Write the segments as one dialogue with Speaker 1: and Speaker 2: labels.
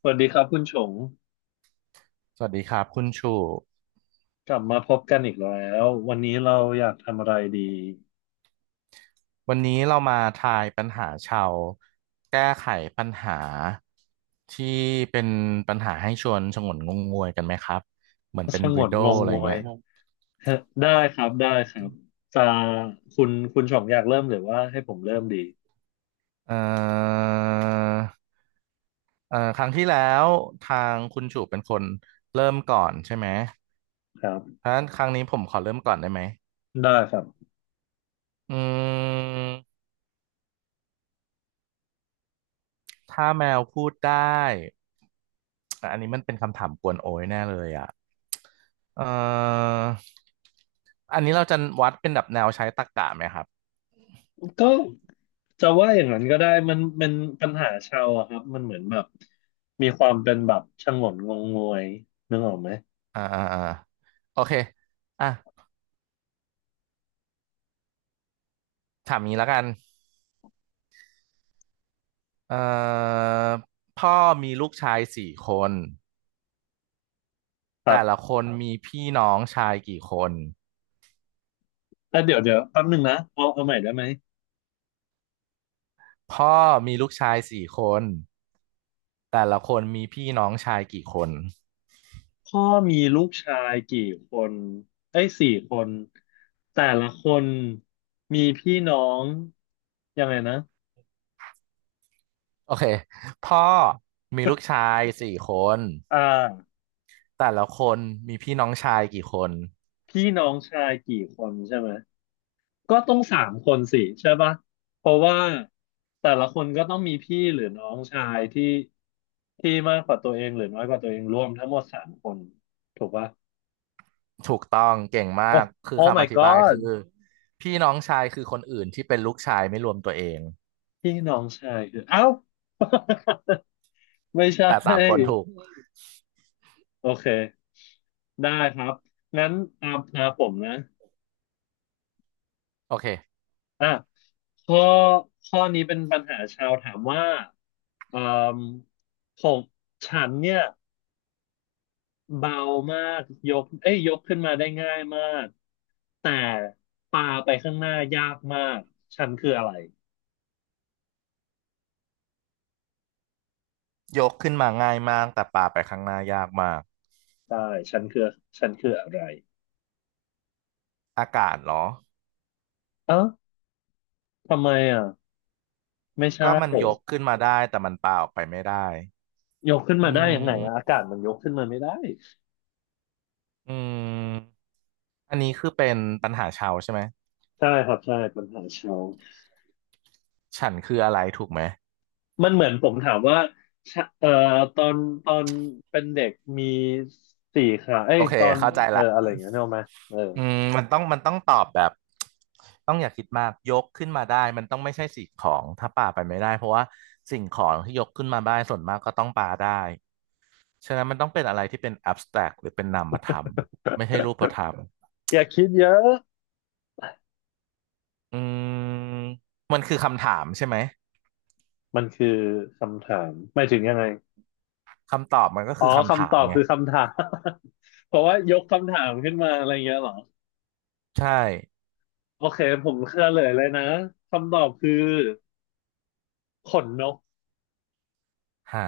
Speaker 1: สวัสดีครับคุณชง
Speaker 2: สวัสดีครับคุณชู
Speaker 1: กลับมาพบกันอีกแล้ววันนี้เราอยากทำอะไรดี
Speaker 2: วันนี้เรามาทายปัญหาชาวแก้ไขปัญหาที่เป็นปัญหาให้ชวนฉงนงงงวยกันไหมครับเหมือน เป็
Speaker 1: ส
Speaker 2: น
Speaker 1: ง
Speaker 2: ริ
Speaker 1: ว
Speaker 2: ด
Speaker 1: น
Speaker 2: d ด
Speaker 1: ง
Speaker 2: e
Speaker 1: ง
Speaker 2: อะไร
Speaker 1: งวย
Speaker 2: เงี้ย
Speaker 1: ได้ครับได้ครับจะคุณชงอยากเริ่มหรือว่าให้ผมเริ่มดี
Speaker 2: เอ่อครั้งที่แล้วทางคุณชูเป็นคนเริ่มก่อนใช่ไหม
Speaker 1: ครับ
Speaker 2: เพราะฉะนั้นครั้งนี้ผมขอเริ่มก่อนได้ไหม
Speaker 1: ได้ครับ
Speaker 2: อืมถ้าแมวพูดได้ แอันนี้มันเป็นคำถามกวนโอ้ยแน่เลยอ่ะเอ่ออันนี้เราจะวัดเป็นแบบแนวใช้ตรรกะไหมครับ
Speaker 1: ก็จะว่าอย่างนั้นก็ได้มันเป็นปัญหาชาวอะครับมันเหมือนแบบมีความเป็นแบบสงนงงงวยนึกออกไหม
Speaker 2: อ่าอ่าอ่าโอเคอ่ะถามนี้แล้วกันเอ่อพ่อมีลูกชายสี่คน
Speaker 1: ครั
Speaker 2: แต่ละ
Speaker 1: บ
Speaker 2: คนมีพี่น้องชายกี่คน
Speaker 1: แต่เดี๋ยวแป๊บหนึงนะเอาใหม่ได้ไหม
Speaker 2: พ่อมีลูกชายสี่คนแต่ละคนมีพี่น้องชายกี่คน
Speaker 1: พ่อมีลูกชายกี่คนเอ้ยสี่คนแต่ละคนมีพี่น้องยังไงนะ
Speaker 2: โอเคพ่อมีลูกชายสี่คน
Speaker 1: อ่า
Speaker 2: แต่ละคนมีพี่น้องชายกี่คน
Speaker 1: พี่น้องชายกี่คนใช่ไหมก็ต้องสามคนสิใช่ปะเพราะว่าแต่ละคนก็ต้องมีพี่หรือน้องชายที่มากกว่าตัวเองหรือน้อยกว่าตัวเองรวมทั้งหมดสามคนถูกปะ
Speaker 2: ถูกต้องเก่ง
Speaker 1: โอ้
Speaker 2: มากคือ
Speaker 1: Oh
Speaker 2: คำอ
Speaker 1: my
Speaker 2: ธิบาย
Speaker 1: god
Speaker 2: คือพี่น้องชายคือคนอื่นที่เป็นลูกชายไม่รวมตัวเอง
Speaker 1: พี่น้องชายคือเอ้าไม่ใช่
Speaker 2: แต่สามคนถูก
Speaker 1: โอเคได้ครับงั้นตามตาผมนะ
Speaker 2: โอเค
Speaker 1: อ่ะข้อข้อนี้เป็นปัญหาชาวถามว่าเอ่มผมฉันเนี่ยเบามากยกเอ้ยยกขึ้นมาได้ง่ายมากแต่ปาไปข้างหน้ายากมากฉันคืออะไร
Speaker 2: ยกขึ้นมาง่ายมากแต่ปาไปข้างหน้ายากมาก
Speaker 1: ได้ฉันคือฉันคืออะไร
Speaker 2: อากาศเหรอ
Speaker 1: เอ้าทำไมอ่ะไม่
Speaker 2: ก็
Speaker 1: ใช่
Speaker 2: มันยกขึ้นมาได้แต่มันปาออกไปไม่ได้
Speaker 1: ยกขึ้น
Speaker 2: อื
Speaker 1: มา
Speaker 2: ม
Speaker 1: ได้ยังไง
Speaker 2: อืม
Speaker 1: อะอากาศมันยกขึ้นมาไม่ได้
Speaker 2: อันนี้คือเป็นปัญหาชาวใช่ไหม
Speaker 1: ใช่ครับใช่ปัญหาชาว
Speaker 2: ฉันคืออะไรถูกไหม
Speaker 1: มันเหมือนผมถามว่าชะเอ่อตอนตอนเป็นเด็กมีสี่ขาเอ้
Speaker 2: โอ
Speaker 1: ย
Speaker 2: เค
Speaker 1: ตอน
Speaker 2: เข้าใจ
Speaker 1: เอออะ
Speaker 2: ละ
Speaker 1: ไรอย่างเงี้ยนึกออกไหมเออ
Speaker 2: อืมมันต้องตอบแบบต้องอย่าคิดมากยกขึ้นมาได้มันต้องไม่ใช่สิ่งของถ้าป่าไปไม่ได้เพราะว่าสิ่งของที่ยกขึ้นมาได้ส่วนมากก็ต้องปาได้ฉะนั้นมันต้องเป็นอะไรที่เป็น abstract หรือเป็นนามธรรมไม่ใช่รูปธรรม
Speaker 1: อย่าคิดเยอะ
Speaker 2: อืมมันคือคำถามใช่ไหม
Speaker 1: มันคือคำถามไม่ถึงยังไง
Speaker 2: คำตอบมันก็
Speaker 1: อ๋อ
Speaker 2: คือคำถา
Speaker 1: คำต
Speaker 2: ม
Speaker 1: อบ
Speaker 2: ไง
Speaker 1: คือคำถาม เพราะว่ายกคำถามขึ้นมาอะไรเงี้ยเหรอ
Speaker 2: ใช่
Speaker 1: โอเคผมเฉลยเลยนะคำตอบคือขนนก
Speaker 2: หา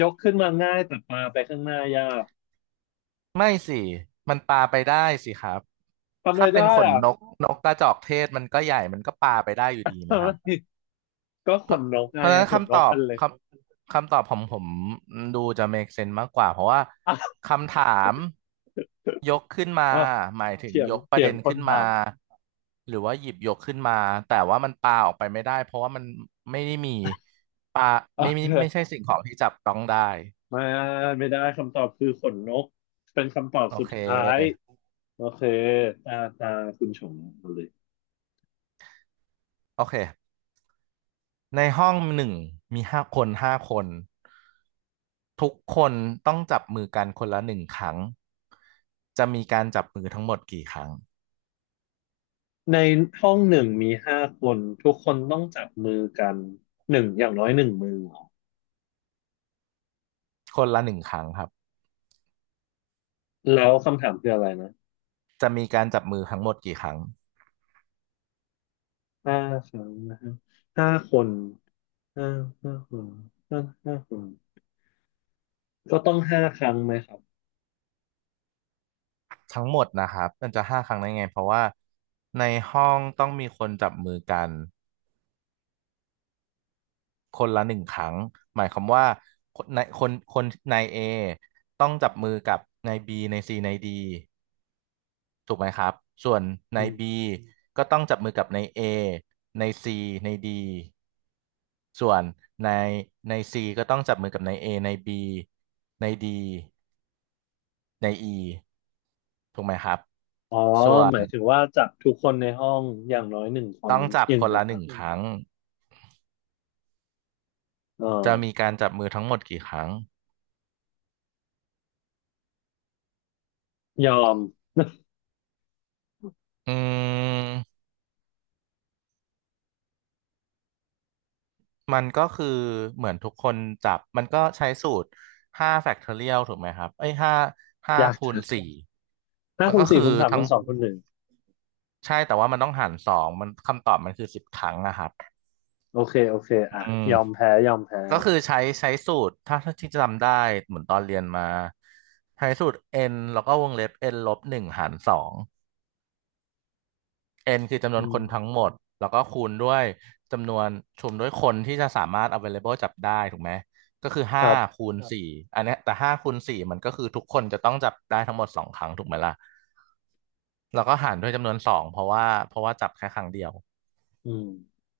Speaker 1: ยกขึ้นมาง่ายแต่ปาไปข้างหน้ายาก
Speaker 2: ไม่สิมันปาไปได้สิครับ
Speaker 1: ทำไม
Speaker 2: ถ้าเป็น
Speaker 1: ได้
Speaker 2: ขน
Speaker 1: อ่ะ
Speaker 2: นกนกกระจอกเทศมันก็ใหญ่มันก็ปาไปได้อยู่ดีนะครับ
Speaker 1: ก็ข
Speaker 2: เพราะ
Speaker 1: นนกไง
Speaker 2: เพราะฉะนั้น
Speaker 1: ขนน
Speaker 2: คำต
Speaker 1: ก
Speaker 2: อบ
Speaker 1: อันเล็ก
Speaker 2: คคำตอบผมดูจะ make sense มากกว่าเพราะว่าคำถามยกขึ้นมา
Speaker 1: อ้าว
Speaker 2: หมายถึง
Speaker 1: เถียง
Speaker 2: ยกประ
Speaker 1: เถีย
Speaker 2: เด็
Speaker 1: ง
Speaker 2: น
Speaker 1: คน
Speaker 2: ขึ้น
Speaker 1: ถา
Speaker 2: มา
Speaker 1: ม
Speaker 2: หรือว่าหยิบยกขึ้นมาแต่ว่ามันปาออกไปไม่ได้เพราะว่ามันไม่ได้มีปา
Speaker 1: เอ
Speaker 2: ไม่ไมี
Speaker 1: อ
Speaker 2: ไม่ใช่สิ่งของที่จับต้องได้
Speaker 1: ไมาไม่ได้คำตอบคือขนนกเป็นคำตอบ
Speaker 2: โอ
Speaker 1: สุด
Speaker 2: เค
Speaker 1: ท้ายโอเคตาตาคุณชงเาเลย
Speaker 2: โอเค ในห้องหนึ่งมีห้าคนห้าคนทุกคนต้องจับมือกันคนละหนึ่งครั้งจะมีการจับมือทั้งหมดกี่ครั้ง
Speaker 1: ในห้องหนึ่งมีห้าคนทุกคนต้องจับมือกันหนึ่งอย่างน้อยหนึ่งมือเหรอ
Speaker 2: คนละหนึ่งครั้งครับ
Speaker 1: แล้วคำถามคืออะไรนะ
Speaker 2: จะมีการจับมือทั้งหมดกี่ครั้ง
Speaker 1: ห้าครั้งนะฮะห้าคนห้าห้าคนห้าห้าคนก็ต้องห้าครั้งไหมครับ
Speaker 2: ทั้งหมดนะครับมันจะห้าครั้งได้ไงเพราะว่าในห้องต้องมีคนจับมือกันคนละหนึ่งครั้งหมายความว่าคนนายเอต้องจับมือกับนายบีนายซีนายดี ถูกไหมครับส่วนใน
Speaker 1: อืม
Speaker 2: B ก็ต้องจับมือกับใน A ใน C ใน D ส่วนในใน C ก็ต้องจับมือกับใน A ใน B ใน D ใน E ถูกไหมครับ
Speaker 1: อ๋อ
Speaker 2: ส่ว
Speaker 1: ห
Speaker 2: น
Speaker 1: มายถึงว่าจับทุกคนในห้องอย่างน้อยหนึ่งคน
Speaker 2: ต้อง
Speaker 1: อ
Speaker 2: จับ
Speaker 1: นึ่าง
Speaker 2: คน
Speaker 1: นะ
Speaker 2: ละ
Speaker 1: ค
Speaker 2: ห
Speaker 1: รั
Speaker 2: นึ่งอื
Speaker 1: บ
Speaker 2: คมรั้ง
Speaker 1: เออ
Speaker 2: จะมีการจับมือทั้งหมดกี่ครั้ง
Speaker 1: ยอม
Speaker 2: อืมมันก็คือเหมือนทุกคนจับมันก็ใช้สูตรห้าแฟกทอเรียลถูกไหมครับเอ้ยห้า
Speaker 1: อยาก
Speaker 2: คู
Speaker 1: จะ
Speaker 2: ณสี่
Speaker 1: ห้า
Speaker 2: มัน
Speaker 1: คูณ
Speaker 2: ก็
Speaker 1: สี่
Speaker 2: คือ
Speaker 1: คูณสาม
Speaker 2: ทั้
Speaker 1: คู
Speaker 2: ง
Speaker 1: ณสองคูณหนึ่ง
Speaker 2: ใช่แต่ว่ามันต้องหารสองมันคำตอบมันคือ10 ครั้งอะครับ
Speaker 1: โอเคโอเค
Speaker 2: อื
Speaker 1: อ่ะ
Speaker 2: ม
Speaker 1: ยอม
Speaker 2: ค
Speaker 1: แพ้ยอมแพ้
Speaker 2: ก็คือใช้สูตรถ้าที่จำได้เหมือนตอนเรียนมาใช้สูตร n แล้วก็วงเล็บ n ลบหนึ่งหารสอง n คือจำน
Speaker 1: อื
Speaker 2: วนค
Speaker 1: ม
Speaker 2: นทั้งหมดแล้วก็คูณด้วยจำนวนชุมด้วยคนที่จะสามารถ available จับได้ถูกไหมก็คือ
Speaker 1: ค
Speaker 2: ห้า
Speaker 1: รับ
Speaker 2: คูณสี่อันเนี้ยแต่ห้าคูณสี่มันก็คือทุกคนจะต้องจับได้ทั้งหมดสองครั้งถูกไหมล่ะแล้วก็หารด้วยจำนวนสองเพราะว่าจับแค่ครั้งเดียว
Speaker 1: อืม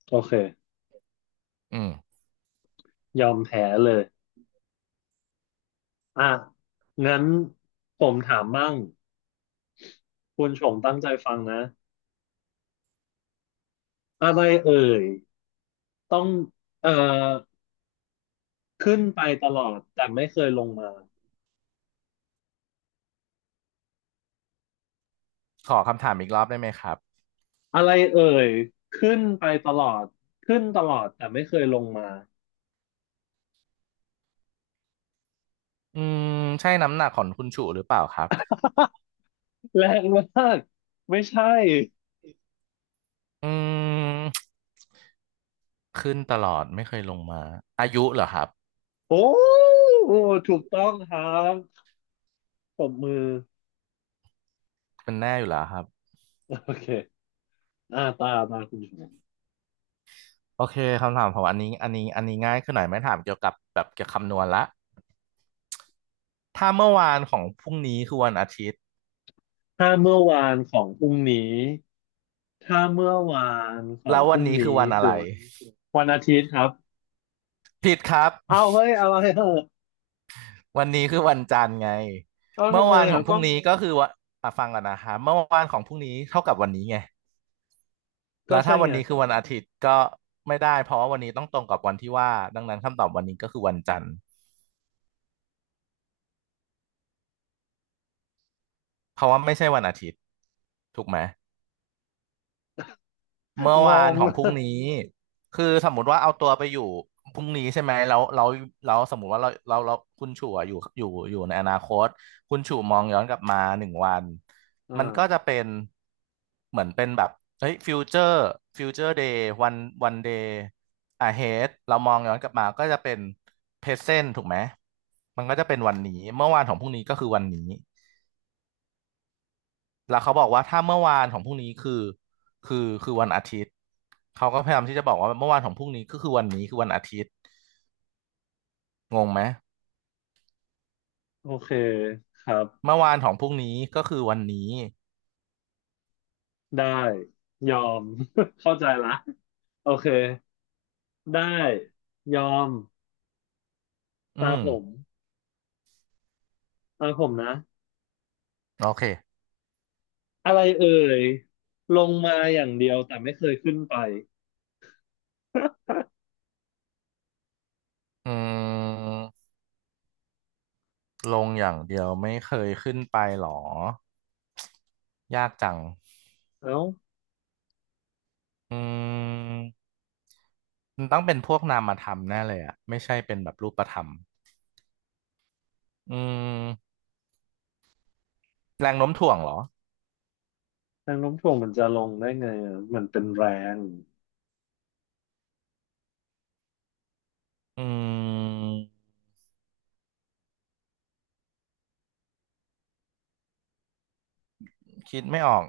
Speaker 1: โอเค
Speaker 2: อืม
Speaker 1: ยอมแพ้เลยอ่ะงั้นผมถามบ้างคุณชงตั้งใจฟังนะอะไรเอ่ยต้องเอ่อขึ้นไปตลอดแต่ไม่เคยลงมา
Speaker 2: ขอคำถามอีกรอบได้ไหมครับ
Speaker 1: อะไรเอ่ยขึ้นไปตลอดขึ้นตลอดแต่ไม่เคยลงมา
Speaker 2: อืมใช่น้ำหนักของคุณชูหรือเปล่าครับ
Speaker 1: แรงมากไม่ใช่
Speaker 2: อืมขึ้นตลอดไม่เคยลงมาอายุเหรอครับ
Speaker 1: โอ้ถูกต้องครับปรบมือ
Speaker 2: เป็นแน่อยู่แล้วครับ
Speaker 1: โอเคอ่าตามาคุณชง
Speaker 2: โอเคคำถามของอันนี้ง่ายขึ้นหน่อยไม่ถามเกี่ยวกับคำนวณละถ้าเมื่อวานของพรุ่งนี้คือวันอาทิตย์
Speaker 1: ถ้าเมื่อวานของพรุ่งนี้ถ้าเมื่อวานของ
Speaker 2: แล้ว
Speaker 1: พ
Speaker 2: วัน
Speaker 1: รุ่ง
Speaker 2: นี้คือ
Speaker 1: นี้
Speaker 2: วันอะ
Speaker 1: คื
Speaker 2: ไร
Speaker 1: อวันอาทิตย์ครับ
Speaker 2: ผิดครับ
Speaker 1: เอาเฮ้ยอะไรเหรอ
Speaker 2: วันนี้คือวันจันทร์ไง
Speaker 1: เอา
Speaker 2: เมื่
Speaker 1: ทำ
Speaker 2: อ
Speaker 1: ไม
Speaker 2: วานขอ
Speaker 1: อ่ะ
Speaker 2: งพรุ่
Speaker 1: ก็
Speaker 2: งนี้ก็คือว่าอ่ะฟังก่อนนะคะเมื่อวานของพรุ่งนี้เท่ากับวันนี้ไง
Speaker 1: ก็
Speaker 2: แล้ว
Speaker 1: ใช่
Speaker 2: ถ้าวั
Speaker 1: ไง
Speaker 2: นนี้คือวันอาทิตย์ก็ไม่ได้เพราะว่าวันนี้ต้องตรงกับวันที่ว่าดังนั้นคำตอบวันนี้ก็คือวันจันทร์เพราะว่าไม่ใช่วันอาทิตย์ถูกไหม เมื่อ
Speaker 1: ง
Speaker 2: วาน
Speaker 1: ง
Speaker 2: ของพรุ่งนี้คือสมมุติว่าเอาตัวไปอยู่พรุ่งนี้ใช่ไหมแล้วสมมุติว่าเราคุณชู่อะอยู่ในอนาคตคุณชู่มองย้อนกลับมาหนึ่งวัน
Speaker 1: อ่า
Speaker 2: มันก็จะเป็นเหมือนเป็นแบบเฮ้ยฟิวเจอร์เดย์วันเดย์อะเฮดเรามองย้อนกลับมาก็จะเป็นเพรเซนต์ถูกไหมมันก็จะเป็นวันนี้เมื่อวานของพรุ่งนี้ก็คือวันนี้ แล้วเขาบอกว่าถ้าเมื่อวานของพรุ่งนี้คือคือวันอาทิตย์เขาก็พยายามที่จะบอกว่าเมื่อวานของพรุ่งนี้ก็คือวันนี้คือวันอาทิตย์งงไหม
Speaker 1: โอเคครับ
Speaker 2: เมื่อวานของพรุ่งนี้ก็คือวันนี้
Speaker 1: ได้ยอม เข้าใจละโอเคได้ยอม
Speaker 2: อื
Speaker 1: ตา
Speaker 2: ม
Speaker 1: ผมตาผมนะ
Speaker 2: โอเค
Speaker 1: อะไรเอ่ยลงมาอย่างเดียวแต่ไม่เคยขึ้นไป
Speaker 2: อืมลงอย่างเดียวไม่เคยขึ้นไปหรอยากจัง
Speaker 1: เอ้า
Speaker 2: อืมมันต้องเป็นพวกนามธรรมแน่เลยอะไม่ใช่เป็นแบบรูปธรรมอืมแรงโน้มถ่วงเหรอ
Speaker 1: แรงโน้มถ่วงมันจะลงได้ไงอะมันเป็นแรง
Speaker 2: อืมคิดไม่ออก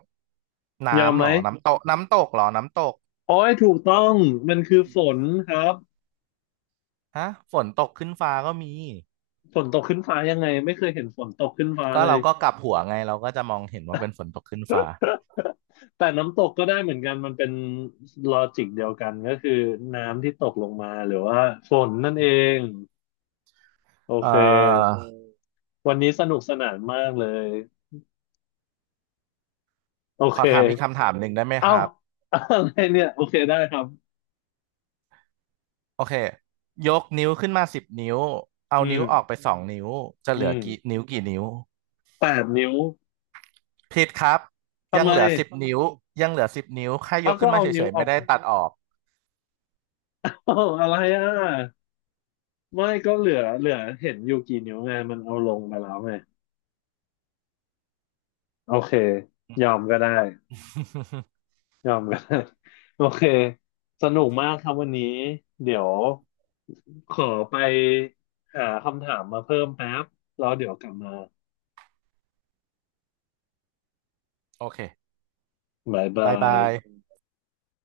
Speaker 1: ยอม
Speaker 2: น้ำ
Speaker 1: ไห
Speaker 2: เห
Speaker 1: ม
Speaker 2: รอน้ำตกน้ำตกเหรอน้ำตก
Speaker 1: โอ้ยถูกต้อง มันคือฝนครับ
Speaker 2: ฮะฝนตกขึ้นฟ้าก็มี
Speaker 1: ฝนตกขึ้นฟ้ายังไงไม่เคยเห็นฝนตกขึ้นฟ้า
Speaker 2: ก็
Speaker 1: เล
Speaker 2: เรา
Speaker 1: ย
Speaker 2: อืก็กลับหัวมไงเราก็จะมองเห็นว่าเป็นฝนตกขึ้นฟ้า
Speaker 1: แต่น้ำตกก็ได้เหมือนกัน มันเป็นลอจิกเดียวกันก็คือน้ำที่ตกลงมาหรือว่าฝนนั่นเอง โอ
Speaker 2: เอ่อ
Speaker 1: เค
Speaker 2: โอ้
Speaker 1: วันนี้สนุกสนานมากเลย โอ
Speaker 2: ข
Speaker 1: เค
Speaker 2: อถามอีกคำถามหนึ่งได้ไหม
Speaker 1: เอ้า
Speaker 2: ครับ
Speaker 1: อะไรเนี่ย โอเคได้ครับ
Speaker 2: โอเคยกนิ้วขึ้นมาสิบนิ้วเอา
Speaker 1: อื
Speaker 2: นิ้
Speaker 1: ม
Speaker 2: วออกไปสองนิ้วจะ
Speaker 1: อื
Speaker 2: เหลือ
Speaker 1: ม
Speaker 2: กี่นิ้วกี่นิ้ว
Speaker 1: แปดนิ้ว
Speaker 2: ผิดครับ
Speaker 1: ทำ
Speaker 2: ยัง
Speaker 1: ไม
Speaker 2: เหลือ10 ต้องนิ้วยังเหลือสิบนิ้วแค่ย
Speaker 1: เอา
Speaker 2: ก
Speaker 1: ก็
Speaker 2: ขึ้นมา
Speaker 1: เอา
Speaker 2: เฉ
Speaker 1: นิ้ว
Speaker 2: ยๆ
Speaker 1: ออ
Speaker 2: ไม่
Speaker 1: ก
Speaker 2: ได้ตองตัดนับออก
Speaker 1: อะไรอ่ะ ไม่ก็เหลือเห็นอยู่กี่นิ้วไงมันเอาลงไปแล้วไงโอเคยอมก็ได้ ยอมก็ได้ โอเคสนุกมากครับวันนี้เดี๋ยวขอไปหาคำถามมาเพิ่มแป๊บแล้วเดี๋ยวกลับมา
Speaker 2: โอเค
Speaker 1: บ๊าย
Speaker 2: บา
Speaker 1: บา
Speaker 2: ย
Speaker 1: ย
Speaker 2: บาย